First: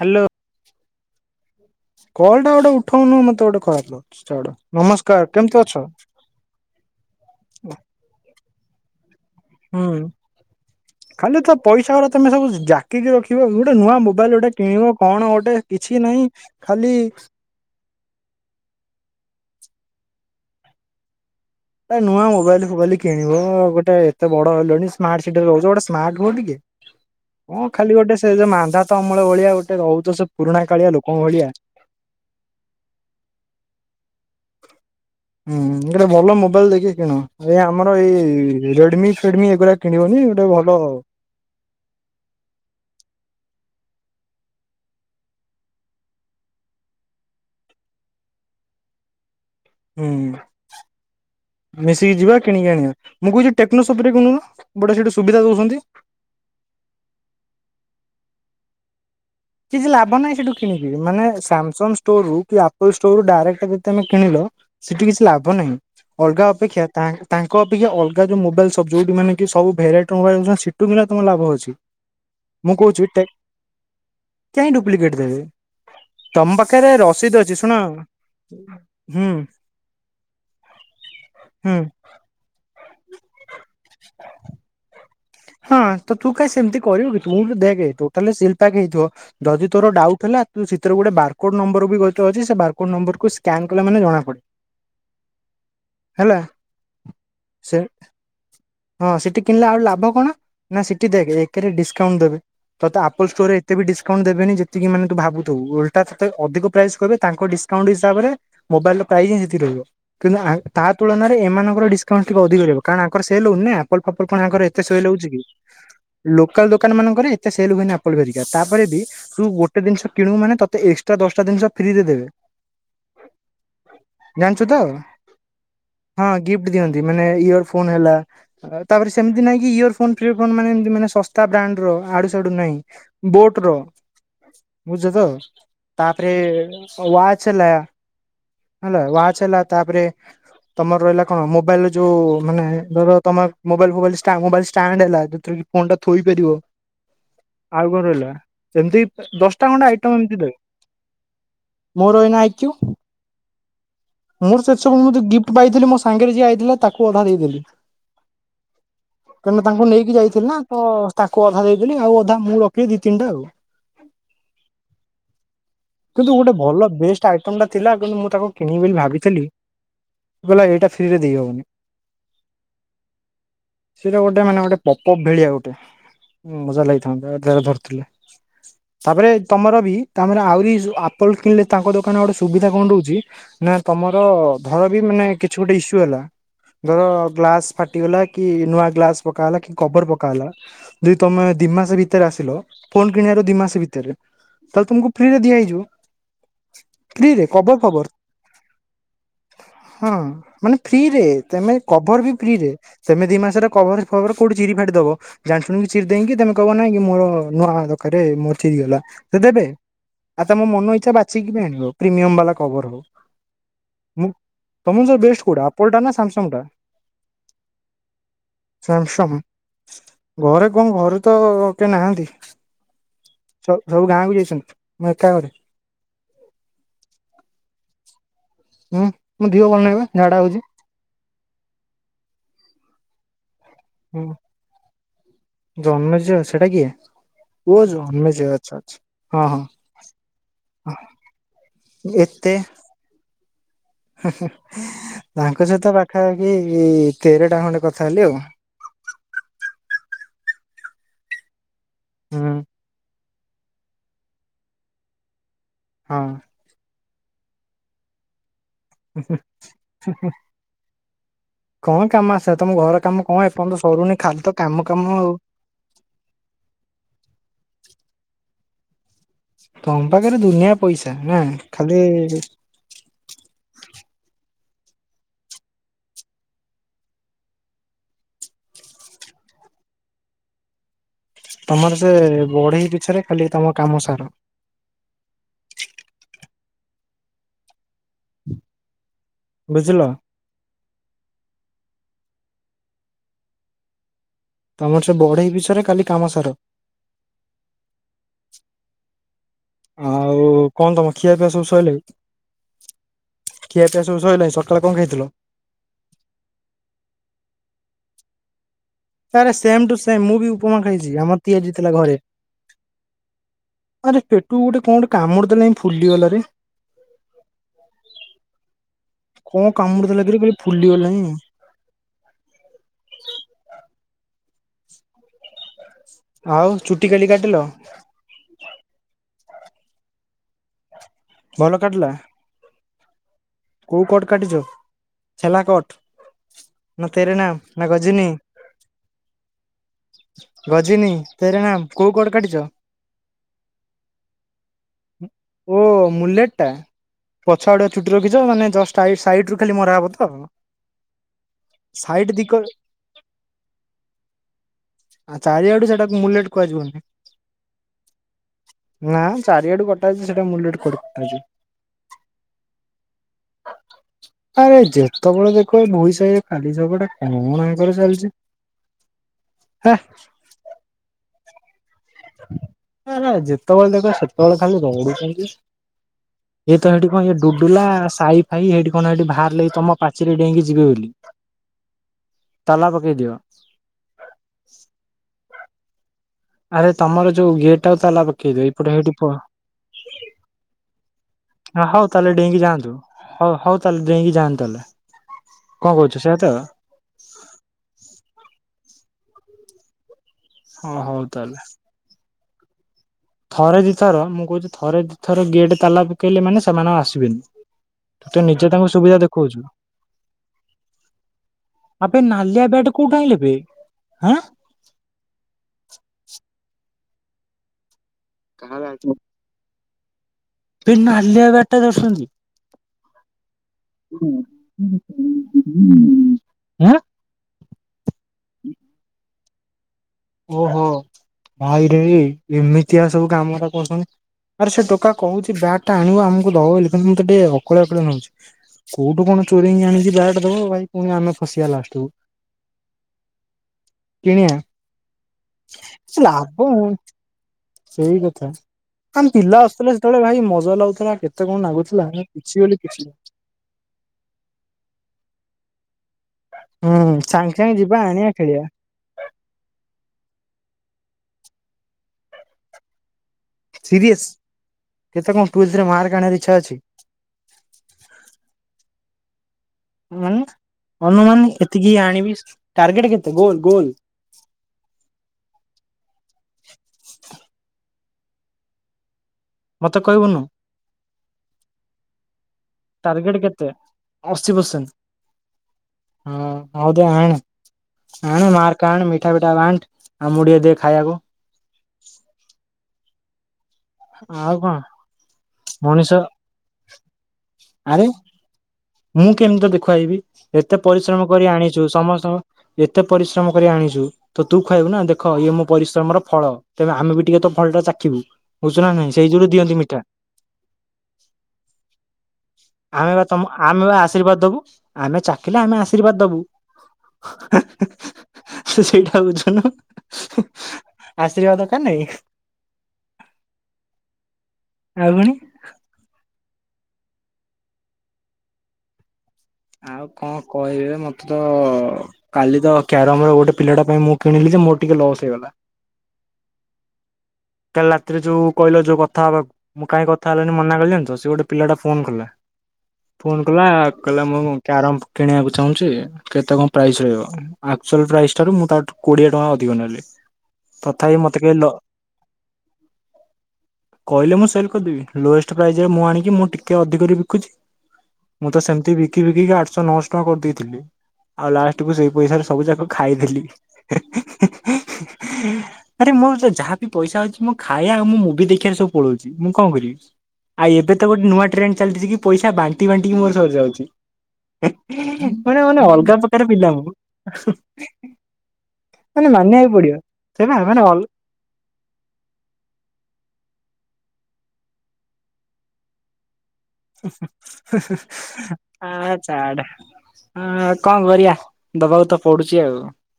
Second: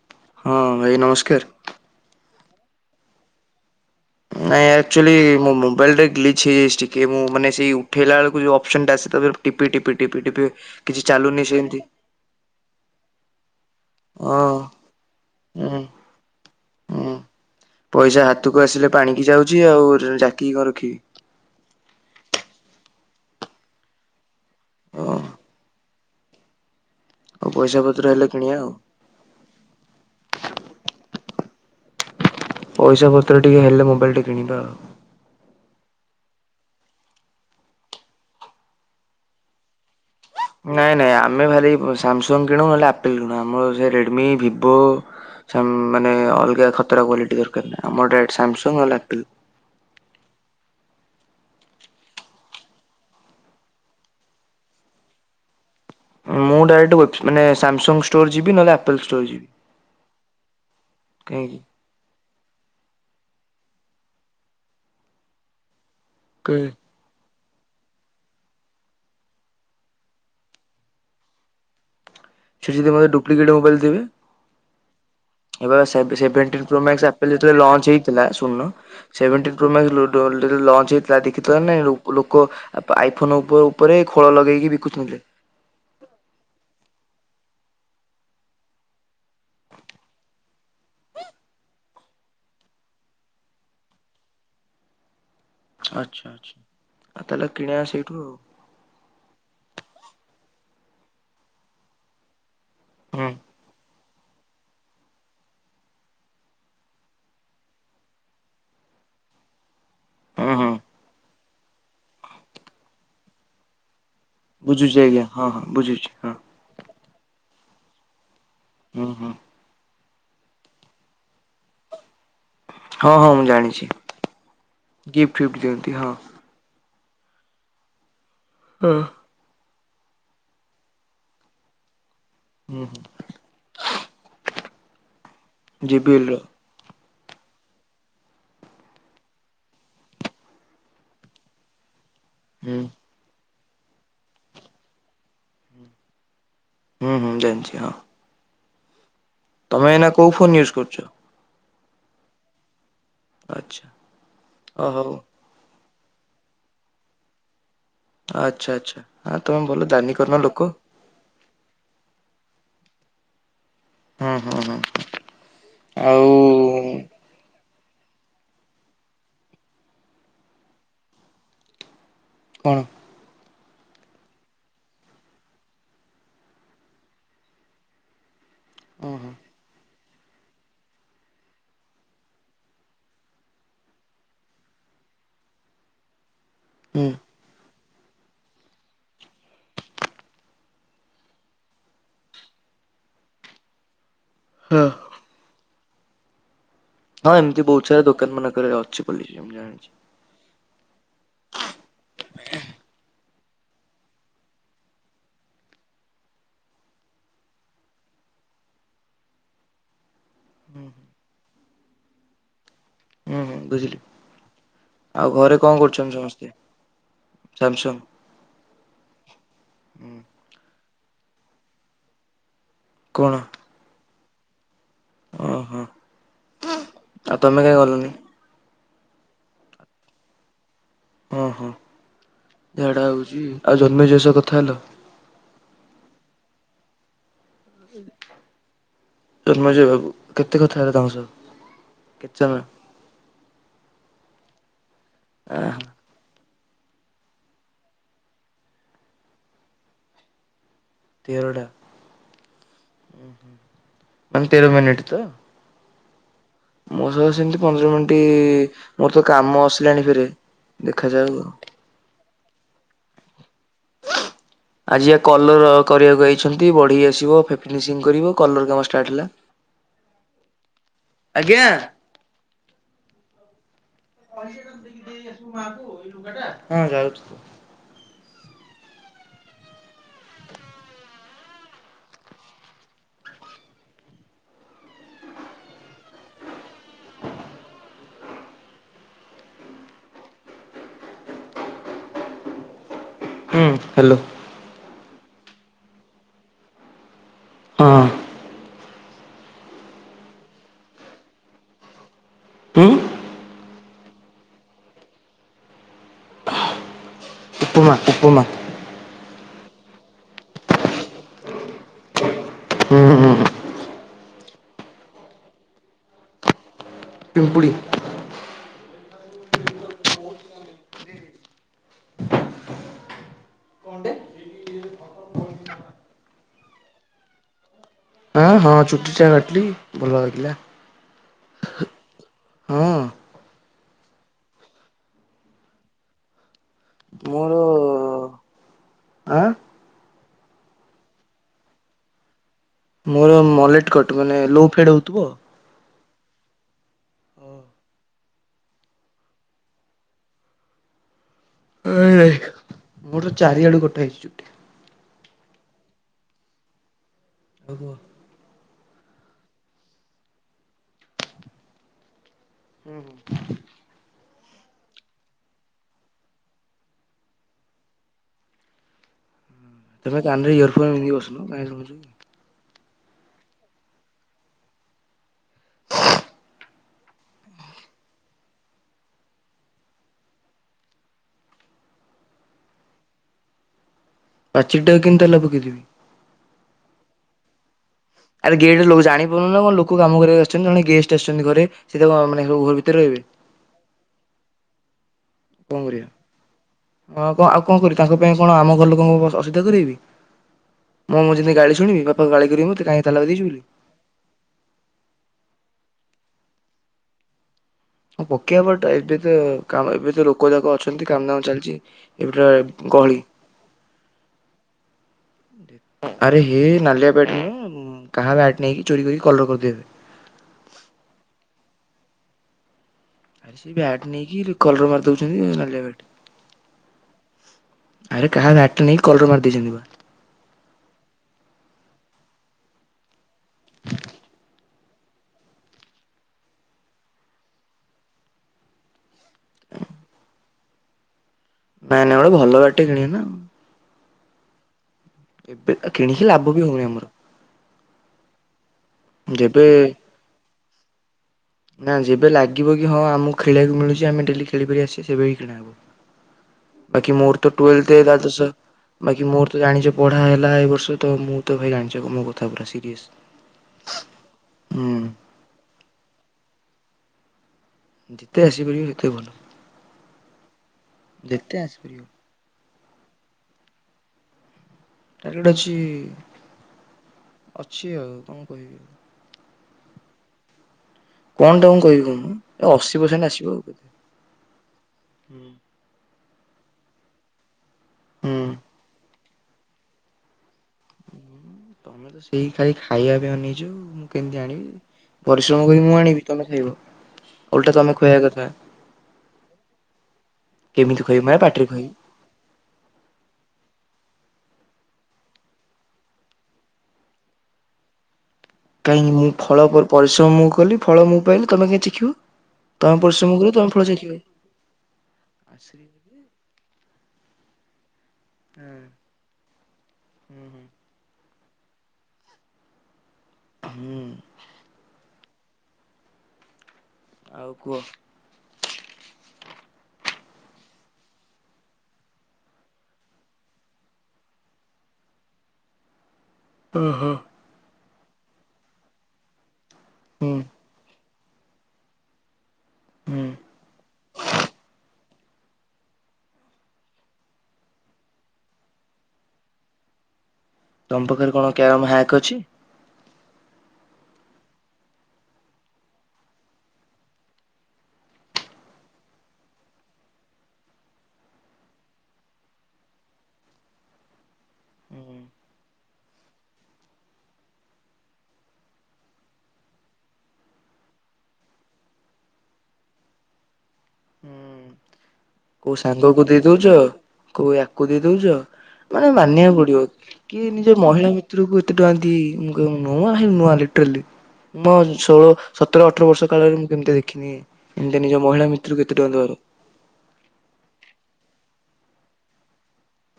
Hello ହଁ ଭାଇ ନମସ୍କାର। କଲ ଟା ଗୋଟ ଉଠଉନୁ ମତେ ଗଟେ ଖରାପ ଲ ନାଇଁ ଆକ୍ଚୁଅଲି ମୋ ମୋବାଇଲ ରେ ଗ୍ଲିଚ ହେଇଯାଇଛି ଟିକେ ମୁଁ ମାନେ ସେଇ ଉଠେଇଲା ବେଳକୁ ଯୋ [unintelligible] ହୁଁ ଖାଲି ତ ସେମିତି ପଇସା ଗୁରା ତମେ ସବୁ ଜାକିକି ରଖିବ ଗୋଟେ ନୁ ନୂଆ ମୋବାଇଲ ହଁ ଗୋଟେ କିଣିବ କଣ ଗୋଟେ ହୁଁ କିଛି ନାହିଁ ଖାଲି। ହୁଁ। ପଇସା ହାତକୁ ଆସିଲେ ପାଣିକି ଯାଉଛି ଆଉ ଜାକିକୀ କଣ ରଖିବି। ଏ ନୂଆ ମୋବାଇଲ ଫୋବାଇଲ କିଣିବ ଗୋଟାୟେ। ତ ବଡ ହେଲଣି ଓ ସ୍ମାର୍ଟ ସିଟିରେ ରହୁଚ ଗୋ ସ୍ମାର୍ଟ ହୁଅ ଟିକେ। ଆଉ କ'ଣ ପଇସା ଖାଲି ପତ୍ର ଗୋଟେ ହେଲେ ସେ ଯେ କିଣିବା ଆଉ ମାଧାତ ଅମଳ ଭଳିଆ ଗୋଟେ ରହୁଛ ସେ ପୁରୁଣା କାଳିଆ ଲୋକଙ୍କ ଭଳିଆ। ପଇସା ପତ୍ର ଟିକେ ହେଲେ ମୋବାଇଲ ଟେ କିଣିବା ଆଉ। ହୁଁ ଗୋଟେ ଭଲ ମୋବାଇଲ ଦେଇକି କିଣ ଏ ଆମର ଏ ରେଡମି ଫେଡିମି ଏଗୁଡା କିଣିବନି। ଗୋଟେ ଭଲ ନାଇଁ ନାଇଁ ଆମେ ଭାରି ସାମସଙ୍ଗ କିଣୁ ନହେଲେ ଆପଲ କିଣୁ ଆମ ସେ ରେଡମି ଭିବୋ ସେ ମାନେ ଅଲଗା ଖତରା କ୍ୱାଲିଟି ଦରକାର ନାହିଁ ଆମର ଡାଇରେକ୍ଟ ସାମସଙ୍ଗ ନହେଲେ ଆପଲ। ହୁଁ ମିଶିକି ଯିବା କିଣିକି ଆଣିବା ମୁଁ କହୁଛି ଟେକ୍ନୋସପରେ କିଣୁନ ଗୋଟେ ସେଟି ସୁବିଧା ଦଉଛନ୍ତି ମୁଁ ଡାଇରେକ୍ଟ ମାନେ ସାମସଙ୍ଗ ଷ୍ଟୋର ଯିବି ନହେଲେ ଆପଲ ଷ୍ଟୋର ଯିବି କିଛି ଲାଭ ନାହିଁ ସେଠୁ କିଣିକି ମାନେ କାହିଁକି ସାମସଙ୍ଗ ଷ୍ଟୋର ରୁ କି ଆପଲ ଷ୍ଟୋର ରୁ ଡାଇକ୍ଟ । ଯେତେି ଆମେ କିଣିଲ ସେଠି କିଛି ଲାଭ ନାହିଁ । ଓଲଗା ଉପେକ୍ଷା ତା ତାଙ୍କ ଅପକ୍ଷା ଅଲଗା ଯେଉଁ ମୋବାଇଲ୍ ସପ୍ ଯେଉଠି ମାନେ କି ସବୁ ଭେରାଇଟି ମୋବାଇଲ ସେଠୁ ବି ତମ ଲାଭ ଅଛି ମୁଁ ସେଠି କହୁଛି ମତେ ଟେକ୍ ଡୁପ୍ଲିକେଟ ମୋବାଇଲ ଦେବେ କାହିଁ ଡୁପ୍ଲିକେଟ ଦେବେ ଏଳେ ହେଇଥିଲା ଶ ତମ ହେଥିଲା ଦେଖିାଇ ପାଖରେ ରସିଦ [unintelligible] ଅଛି ଶୁଣ ଜ ହୁଁ ହୁଁ। ଆଉ ଆଇଫୋନ ଉପ ଉପରେ ଖୋଳ ଲଗେଇକି ବିକୁଥିଲେ ହଁ ତୁ କଁ ସେମିତି କରିବୁ କି ତୁ ଦେଖ ଟୋଟାଲିପାକ୍ ହେଇଥିବ ଯଦି ତୋର ଡାଉଟ୍ ହେଲା ତୁ ସେରେ ଗୋଟେ ବାରକୋଡ ନମ୍ବର ବି ଗ ଅଛି ବକୋଡ ନମ୍ବର ସ୍କାନ କଲେ ମାନେ ଜଣାଡେ ଆଚ୍ଛା ଆଚ୍ଛା ଆଉ ତାହେଲେ ସେ କିଣିବା ସେଇଠୁ ଆଉ ହଁ ସେଠି କିଣିଲେ ଆଉ ଲାଭ କଣ ନା ସେଠି ଦେଖ ଏକରେ ଡିସକାଉଣ୍ଟ ଦେବେ ତତେ ଆପଲ ହୁଁ ଷ୍ଟୋର ଏତେ ବି କଣ ଦେବେନି ଯେତିକି ମାନେ ତୁ ଭାବୁଥିବୁ ଓଲଟା ତତେ ଅଧିକ ପ୍ରାଇସ କହିବେ ତାଙ୍କ ଡିସକାଉଣ୍ଟ ହିସବାରେ ମୋାଇଲ ର ପ୍ରାଇସ୍ ହି ସେତିକ ରହିବ କିୁ ହୁଁ ହୁଁ ତା ତୁଳନା ଏମାନଙ୍କର ଡିସକାଉଣ୍ଟ ଟିକେ ଅଧିକ ରହିବ କାରଣ ଲୁ ଆପଲ ଫପର କଣଙ୍କର ଏତେ ବୁଝୁଛି ଶୋଇ ଆଜ୍ଞା ଲାଗଛି କି ହଁ ହଁ ବୁଝୁଛି ହଁ। ଲୋକାଲ ଦୋକାନ ମାନଙ୍କ ଏତେ ସେ ଲୁ ଆପି ଆ ତାପରେ ବି ହୁଁ ହୁଁ ତୁ ଗୋଟେ ଜିନିଷ କିଣୁ ମାନେ ତତେ ଏକ୍ସଟ୍ରା ଦଶଟା ଜିନିଷ ଫ୍ରି ରେ ଦେବେ। ହଁ ହଁ ମୁଁ ଜାଣିଛି ଜାଣିଛୁ ତ ହଁ ଗିଫ୍ଟ ଫିଫ୍ଟ ଦିଅନ୍ତି ହଁ। ଗିଫ୍ଟ ଦିଅନ୍ତି ମାନେ ଇୟର ଫୋନ୍ ହେଲା ହଁ। ତାପରେ ସେମତିିନାଗି ଇୟର ଫୋ [unintelligible] ଛାଡୁ ନାହିଁ ହୁଁ ହୁଁ ବୋଟ ର। ବୁଝଛ ତ। ଜେବିଏଲ୍ ତାପରେ ର ୱାଚ ହେଲା ହେଲା ୱାଚ ହେଲା ତାପରେ ତମର ରହିଲା କଣ ମୋବାଇଲ ଯୋଉ ମାନେ ହୁଁ ଧର। ମୋବାଇଲବ ଫୋବାଇଲ୍ ମୋବାଇଲ ଷ୍ଟାଣ୍ଡ ହେଲା ଫୋନ୍ ଟା ଥୋଇପାରିବ। ହୁଁ ହୁଁ ଯାନ୍ଛି। ଯେମିତି। ତମେ ଏଇନା କୋଉ ଫୋନ ୟୁଜ କରୁଛ। ମୋର ଏଇନା ଆଇକ୍ୟୁ। ଆଚ୍ଛା [inaudible] ମୋର ସେ ଓ ହଉ ସବୁ ଗିଫ୍ଟ ପାଇଥିଲି ମୋ ସାଙ୍ଗରେ ଯିଏ ଆଇଥିଲା ତାକୁ ଅଧା ଦେଇଦେଲି। ଆଚ୍ଛା ଆଚ୍ଛା ହଁ କାହିଁକିନା ତମେ ତାଙ୍କୁ ଭଲ ନେଇକି ଦାନ କର୍ଣ୍ଣ ଯାଇଥିଲି ନା ଲୋକ। ତ ତାକୁ ଅଧା ଦେଇଦେଲି ଆଉ ଅଧା ମୁଁ ରଖିଦେଲି ଦି ତିନିଟା ଆଉ। ହୁଁ ହୁଁ ହୁଁ । କିନ୍ତୁ ଗୋଟେ ଭଲ ବେଷ୍ଟ ଆଇଟମ ଟା ଥିଲା କିନ୍ତୁ ମୁଁ ତାକୁ କିଣିବି ବୋଲି ଭାବିଥିଲି କହିଲ ଏଇଟା ଫ୍ରିରେ ଦେଇହବନି। କଣ? ସେଇଟା ଗୋଟେ ମାନେ ଗୋଟେ ପପ ଭଳିଆ ଗୋଟେ ମଜା ଲାଗିଥାନ୍ତା ଧରିଥିଲେ। ହୁଁ ତାପରେ ହୁଁ ତମର ବି ତମର ଆହୁରି ଉ ଆପଲ କିଣିଲେ ତାଙ୍କ ଦୋକାନ ଗୋଟେ ସୁବିଧା କଣ ରହୁଛି। ନା ତମର ଧର ବି ମାନେ କିଛି ଗୋଟେ ଇସ୍ୟୁ ହେଲା ଧର ହୁଁ ଗ୍ଲାସ ଫାଟିଗଲା କି ନୂଆ ଗ୍ଲାସ ପକା ହେଲା କି କବର ପକା ହେଲା ଯଦି ତମେ ଦି ମାସ ଭିତରେ ଆସିଲ। ଫୋନ୍ କିଣିବାର ଦି ମାସ ଭିତରେ ହଁ ତାହେଲେ ତମକୁ ଫ୍ରିରେ ଦିଆଯ--ା ହଁ ଫିରେ ଏମିତି ଦବ ବହୁତ ସାରା କଭର [inaudible] ଦୋକାନ ମାନଙ୍କରେ ଅଛି ବୋଲି ମୁଁ ଜାଣିଛି। ହଁ ମାନେ ଫିରେ କଭର ବି ଫିରେ ତମେ ଦି ମାସ କ କୋଉଠି ଚିରି ଫାଟି ଦବ ଜାଣିଛୁୁ ଚିରି ଦେଇକି ତମେ କହବି ନାଇଁ ମୋର ନୂଆ [unintelligible] ମୋର ଚିରି ଗଲା। ଦେବେ? ତମ ହୁଁ ମନଇଚଛା ବାଛିକି ବି ଆଣିବ । ପ୍ରିମିୟମ ବାଲା ଖବର ହ ହୁଁ ହୁଁ ବୁଝିଲି [inaudible] ମୁଁ ତମର କଉଟା ଆଉ ବେଷ୍ଟ ଘରେ କୋଉ ଟା କଣ ଆପଲ ଟା ନା କରୁଛନ୍ତି ସମସ୍ତେ? ସାମସଂଙ୍ଗ ଟା। ସାମସଙ୍ଗ [inaudible] ସାମଶଙ୍ଗ ଘରେ ଆପଣଙ୍କ ଘରେ ତ କେହି ନାହାନ୍ତି । କଣ ସ ସବୁ ଗାଁକୁ ଯାଇ--‌ [inaudible] ଓହୋ [inaudible] ଆଉ ତମେ କାଇ ଗଲନି? ହୁଁ ମୋ ଦିହ ଭଲ ନାଇ ବା ଝାଡା ହଉଛି। ଓ ହୋ ଝାଡା ହଉଛି । ଆଉ ଜନ୍ମ ହୁଁ [unintelligible] କଥା ହେଲ? ଜନ୍ମେଜୟ ସେଟା କିଏ? ଓହୋ ଆଛା ଆଛା ହଁ ଜନ୍ମେଜୟ ବାବୁ କେତେ କଥା ହେଲ ହଁ ତାଙ୍କ ସହ? [inaudible] କେତେ ଏତେ--। ସମୟ? [inaudible] ତାଙ୍କ ଆହା ସହିତ ପାଖାପାଖି ଏ ତେର ଟା ଖଣ୍ଡେ କଥା ହେଲି ଆଉ । ତେରଟା । ହଁ । ହ ମାନ ତେର ମିିନିଟ ତ? ହଁ । ମୋ ସହହିତ ସେମିତି ପନ୍ଦର ମିନିଟ୍, ମୋର ତ କାମ ଆସିଲାଣି ଫରେ ଦେଖାଯାଉ ଆଉ । ସେ ତମ ଘର କାମ? କଣ ଏପର୍ଯ୍ୟନ୍ତ ସରୁନି ଖାଲି ତ କାମ କାମ ଆଜି ଆଉ କଲର କରିବାକୁ ଯାଇଛନ୍ତି ବଢେଇ ଆସିବ ଫିନିଂ କରିବ କଲର କାମ ଷ୍ଟାର୍ଟ ହେଲା। ତମ ପାଖରେ ଦୁନିଆ ପଇସା ନା ଆଜ୍ଞା ଖାଲି ହଁ ଯାଉଚି। ତମର ସେ ବଢେଇ ପିଛରେ ଖାଲି ତମ କାମ ସାର ବୁଝିଲ । ହୁଁ ହ୍ୟାଲୋ । ତମର ସେ ବଢେଇ ବିଷୟରେ କାଲି କାମ ସାର । ହଁ । ଆଉ କଣ ତମ ଖିଆ ପିଇଆ ସବୁ ସଇ ଲାଇ? ହୁଁ । ଖିଆ ପିଆ ସବୁ ସରିଲଣି ସକାଳେ କ, ଣ ଖାଇ ଥିଲା? ଉପପମା ଉପପମା । ଆରେ ସେମ ଟୁ ସେମ ମୁଁ ବି ଉପମା ଖାଇଛି ଆମର ତିଆ ଜଥିଲା ଘରେ ହୁଁ ହୁଁ ଆରେ ପେଟୁ ଗୋଟେ କଣ ଗୋଟେ କାମୁଡି ଦେଲାଣି ଫୁଲି ଗଲାରେ ପିମ୍ପୁଡ଼ି । କଣ କାମୁଡି ତ ଲାଗରି କହିଲ ଫୁଲିଗଲାଣି। ଆଉ ଚୁଟି କାଲି କାଟିଲ? ଆଁ ହଁ ଚୁଟି ଟା ଭଲ ଲାଗିଲା। ଭଲ କାଟିଲା। ହଁ। କୋଉ କଟ କାଟିଛ ଛେଲା କଟ ନା ତେରେ ମୋର ନାମ ନା ଗଜୀନି ଆଁ ଗଜୀନି ତେରନାାମ କୋଉ କଟ କାଟିଛ? ମଲେଟ୍ କଟ୍ ଲୋ ଫେଡ ହଉଥିବ ଆଉ। ମୁଲେଟ ଟା ପଛ ଆଡଆ ଚୁଟିର କିଛି। ମାନେ ସାଇଟ ରୁ ଖାଲି ମରାହବ ତ ସାଇଟ ଦ। ମୋର ଚାରିଆଡୁ ଗୋଠାଏ ଚୁଟି। ଆଉ ଚାରିଆଡୁ ସେଟାକୁ ମୁଲେଟ କୁହାଯିବନି। ଆଗୁଆ [unintelligible] ନା ଚାରିଆଡୁ କଟାଛି ସେଟା ମୁଣ୍ଡ କଛି। ଆରେ ଯେତେବେଳେ ଦେଖ ଏ ଭୋଇ ସାାହିରେ ଖାଲି ଶବଟା କଣ କଣ ହେକରେ ଚାଲିଛି। ହେ ସେଥିପାଇଁ କାନରେ ଇୟରଫୋନ୍ ଦେଇକି ବାସ। ଭଲ ପାଇ ରହୁଛୁ [unintelligible] ଯେତେବେଳେ ଦେଖ ସେତେବେଳେ ଖାଲି ଗଡୁଛନ୍ତି। [inaudible] ଇଏ ତ ସେଠି କଣ ଇ ଡୁଡୁଲା ସାଇ ଫାଇ ହେଠି କଣ ସେଠି ବାହାରିଲାଗି ତମ ପାଚିରେ ଡେଇକି ଯିବେ ବୋଲି ତାଲା ପକେଇ ଦିଅ। ପାଚିରିଟାକୁ କେମିତି ତାଲା ପକେଇ ଦେବି। ଆରେ ତମର ଯୋଉ ଗେଟ। ଆରେ ଗେଟ ଲ ଜାଣି ପାରୁନ ନା କଣ ଲୋକ କାମ କରିବାକୁ ଆସିଛନ୍ତି ଜଣେ ଗେଷ୍ଟ ଆସିଛନ୍ତି ଘରେ ସେ ହଉ ତା ତାହେଲେ ମାନେ ଡେଇଁକି ଘର ଯାଆନ୍ତୁ। ଭିତରେ ରହିବେ। ହଉ ହଉ ତାହେଲେ ଡେଇଁକି ଯାଆନ୍ତୁ ତାହେଲେ କଣ କହୁଛୁ ସେଇଆ ତ କରିବା କ ଆଉ କଣ କରିବା ତାଙ୍କ ପାଇଁ କଣ ଆମ ଘର ଲୋକଙ୍କ ଚିନ୍ତା କରିବି। ହଁ ହଉ ମୁଁ ମୁଁ ଯେମିତି ତାହେଲେ। ଗାଳି ଶୁଣିବି ବାପା ଗାଳି [unintelligible] ବୋଲି। ଥରେ ଦିଇଥର ମୁଁ କହୁଛି ଥରେ ଦିଇଥର ଗେଟ୍ ତାଲା ପକେଇଲେ ମାନେ ସେମାନେ ଆଉ ଆସିବେନି। ତୁ ତ ନିଜେ ପକେଇବା ଏବେ ତାଙ୍କୁ ଟାଇଟ୍ ସୁବିଧା ଦେଖଉଛୁ ତ ଏବେ ଆ ଲୋକ ଯାକ ଅଛନ୍ତି କାମ ଦାମ ଚାଲିଛି ଆବେ ଏବେ ନାଲିଆ ତ ବ୍ୟାଟ୍ କୋଉଠୁ ଗହଳି ଆଣିଲେ ବେ ଆଁ। ଆରେ ହେ ନାଲିଆ। [unintelligible] କାହା ବ ଆଟ୍ କାହାର ନେଇକି ଚୋରି ଆଇଛି କରିକିଲର୍ କରିଦେବେ। [unintelligible] ଆ ସେ ବ୍ୟାଟ ନେଇକି ରିକଳର ମାରି ଦଉଛନ୍ତି ନାଲିଆ ବ୍ୟାଟ ଆଁ ଟେ ଆରେ କାହା ବ୍ୟାଟ ନେଇକି କଲର୍ ମାରି [unintelligible] ଓହୋ ଭାଇରେ ଏମିତି ଆସ ସବୁ ଗାମା କରଛନ୍ତି ଆ ସେ କ କହୁଛି ବ୍ୟାଗ୍ ଟା ଆଣିବ ଆମକୁ ଦବ ବୋଲି କିନ୍ତୁ ମୁଁତେ ଟିକେ ଅକଳିଆ ଅକଳିଆ ଲାଗୁଚି କୋଉଠୁ ଆ କଣ ଚୋରେଇକି ଆଣିିକି ବ୍ୟାଟ୍ ଦବ ଭାଇ ପୁଣି ଆମ ନାଇଁ ନାଇଁ ଗୋଟେ ଭଲ ବ୍ୟାଟଟେ କିଣିବା ନା। କିଣିବା। ଏବେ କିଣିକି ଲାଭ ବି ହଉନି ଆମର। ସେଇ କଥା ଆମେ ପିଲା ଯେବେ ଆସୁଥିଲେ ସେତେବେଳେ ଭାଇ ମଜା ଲାଗୁଥିଲା କେତ ନା ଯେବେ ଲାଗିବ କି ହଁ ଆମକୁ ଖେଳିବାକୁ ମିଳୁଛି ଆମେ ଡେଲି ଖେଳିପାରି ଆସେ ସେବେ ହି ଖେଳାହେବ। ହୁଁ ବାକି ମୋର ତ ସାଙ୍ଗେ ସାଙ୍ଗେ ଟୁଏଲଥ ଯିବା ଆଣିବା ଖେଳିବା ଗ୍ରାଜୁଏସନ ବାକି ମୋର୍ ତ ଜାଣିଛ ପଢା ହେଲା ଏର୍ଷ ତ ମୁଁ ତ ଭାଇ ଜାଣିଛ ମୋ କଥା ପୁରା ସିରିଏସ ସିରିଏସ୍ କେତେ କଣ ଟୁଏଲଥ ରେ ମାର୍କ ଆଣିବା ଦେଖି ଇଚ୍ଛା ଅଛି। ଯେତେ ଆସିପାରିବ ସେତେ ଭଲ। ମାନେ ଅନୁମାନ ଯେତେ ଏତିକି ଆସିପାରିବ। ଆଣିବି। ଟାର୍ଗେଟ କେତେ ଗୋଲ ଗୋଲ। ଟାର୍ଗେଟ ଅଛି ଅଛି ଆଉ। କଣ କହିବି? ମତେ କହିବୁନୁ। କଣ ଟା ମୁଁ କହିବି କହୁନୁ ଏ ଅଶୀ ପରସେଣ୍ଟ ଆସିବ ଆଉ କେତେ ଅଶୀ ପରସେଣ୍ଟ । ହଁ ହଉ ଦେ ଆଣେ । ହୁଁ। ଆଣେ ମାର୍କ ଆଣେ ମି ମିଠା ପିଠା ବାଣ୍ଟ ଆମକୁ ଟିକେ ଦେ । ସେଇ ଖାଲି ଖାଇବା । ପାଇଁ ଅନେଇଚୁ । ମୁଁ କେମିତି ଆଉ ଆଣିବି କଣ ପରିଶ୍ରମ କରି ମୁଁ ମଣିଷ ଆଣିବି ତମେ ଖାଇବ ଓଲଟା ତମେ ଆରେ ଖୁଆଇବା କଥା । ମୁଁ କେମିତି ତତେ ଖୁଆଇବି ଏତେ ଖୁଆଇବି ପରିଶ୍ରମ ମାନେ କରି ପାଟିରେ ଆଣିଛୁ ଖୁଆଇବି। ସମସ୍ତଙ୍କ ଏତେ ପରିଶ୍ରମ କରି ଆଣିଛୁ । ତୁ ତ ତୁ ଖୁଆଇବୁ ନା ଦେଖ ଇଏ ମୋ ପରିଶ୍ରମର ଫଳ ତେବେ ଆମେ ବି ଟିକେ ତୋ ଫଳ ଟା ଚାଖିବୁ । କାହିଁକି ମୁଁ ଫଳ ପ ପରିଶ୍ରମ ମୁଁ କଲି ଫଳ ମୁଁ ପାଇଲି ତମେ କାହିଁ ଚାଖିବ ତମେ ଆମେ ବା ପରିଶ୍ରମ ତମ କର ତମେ । ଆମେ ବା ଆଶୀର୍ବାଦ ଦବୁ ଆମେ ଚାଖିଲେ ଆମେ ଆଶୀର୍ବାଦ ଦବୁ । [unintelligible] ସେଇଟା ବୁଝୁନୁ । ଆଶୀର୍ବାଦ ଟା ନେ । ହୁଁ । ଆଉ ପୁଣୀ । ଆଉ କୁହ । ଆଉ କଣ କହିବି ଏ ମତେ ତ କାଲି ତ କ୍ୟାରମରୁ ଗୋଟେ ପିଲାଟା ପାଇଁ ମୁଁ କିଣିଲି ଯେ ମୋର ଟିକେ ଲସ୍ ହେଇଗଲା । ଓ ହୋ । କାଲି ରାତିରେ ଯୋଉ କହିଲ ଯୋଉ କଥା ହବାକୁ । ମୁଁ କାହିଁ କଥା ହୁଁ ହେଲନ ମନା କଲି ଜାଣିଛ । ସେ ଗୋଟେ ପିଲାଟା ଫୋନ କଲା । ହୁଁ ଫୋନ୍ କଲା କହିଲା ମୁ କ୍ୟାରମ୍ କିଣିବାକୁ ଚାହୁଁଛି କେତେ କଣ ପ୍ରାଇସ୍ ରହିବ ଆକ୍ଚୁଲ ପ୍ରାଇସ୍ ଟାରୁ ମୁଁ ତାଠ କୋଡ଼ିଏ ଟଙ୍କା ଅଧିକ ନେଲି । ତମ ପାଖରେ କଣ କ୍ୟାରମ ହ୍ୟାକ୍ ଅଛି? କହିଲେ ମୁଁ ସେଲ କରିଦେବି ଲୋଏଷ୍ଟ ପ୍ରାଇସ୍ ରେ ମୁଁ ଆଣିକି ମୁଁ ଟିକେ ଅଧିକ ରେ ବିକୁଛି ମୁଁ ତ ସେମିତି ବିକି ବିକି କା ଆଠଶହ ନଅଶହ ଟଙ୍କା କରିଦେଇଥିଲି ଆଉ ଲାଷ୍ଟକୁୁ ସେଇ ପଇସାରେ ସବୁ ଯାକ ଖାଇଦେଲି ହୁଁ ଆରେ ମୁଁ ଯାହା । ପଇସା ଅଉଛି ମୁଁ ଖାଇବା ଆଉ ମୁଁ ମୁଭି ଦେଖିବାରେ ସବୁ ପଳଉଛି ମୁଁ କଣ କରିବି ଆଉ ଏବେ ତ ଗୋଟେ ନୂଆ ଟ୍ରେଣ୍ଡ ଚାଲିଛି କି ପଇସା ବାଣ୍ଟି ବାଣ୍ଟି କି ମୋର ସରିଯାଉଛି ହୁଁ। । କୋଉ ସାଙ୍ଗକୁ ଦେଇ ଦଉଛ କୋଉ ୟାକୁ ଦେଇ ଦଉଛ ମାନେ ମାନିବାକୁ ପଡ଼ିବ ପଡିବ। କି ସେ ବା ନିଜ ମାନେ ଅ ମହିଳା ମିତ୍ରକୁ । ଏତେ ଟଙ୍କା ଦିଏ କି ମୁଁ କହିବ ହେ ନୂଆ ଲିଟ୍ରାଲି ମୋ ଷୋହଳ ସତର ଅଠର ବର୍ଷ କାଳରେ କେମିତି ଦେଖିନି। ଏମିତି ନିଜ ମହିଳା ମିତ୍ରକୁ ଏତେ ଟଙ୍କା ହଁ ଦବାର। ଛାଡ଼। ହଁ କଣ କରିବା ଦବାକୁ ତ ପଡୁଛି ।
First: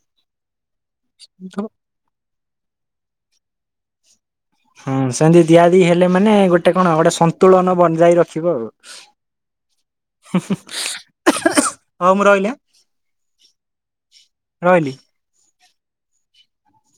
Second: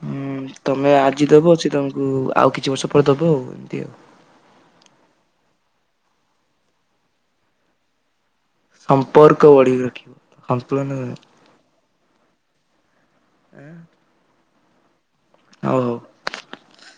ହୁଁ ତମେ ଆଜି ଦବ ସେ ତମକୁ ଆଉ କିଛି ବର୍ଷ ପରେ ଦବ ଆଉ । ଦିଅ । ହଁ ସେମିତି ଦିଆଦି ହେଲେ ମାନେ ଗୋଟେ କଣ ଗୋଟେ ସନ୍ତୁଳନ ବନିଯାଇ। ସମ୍ପର୍କ ବଢ଼ିବ ସନ୍ତୁଳନ ନୁହେଁ । ହଉ ମୁଁ ରହିଲି ହାଁ। ଏଁ। ରହିଲି । ହଉ ହଉ ।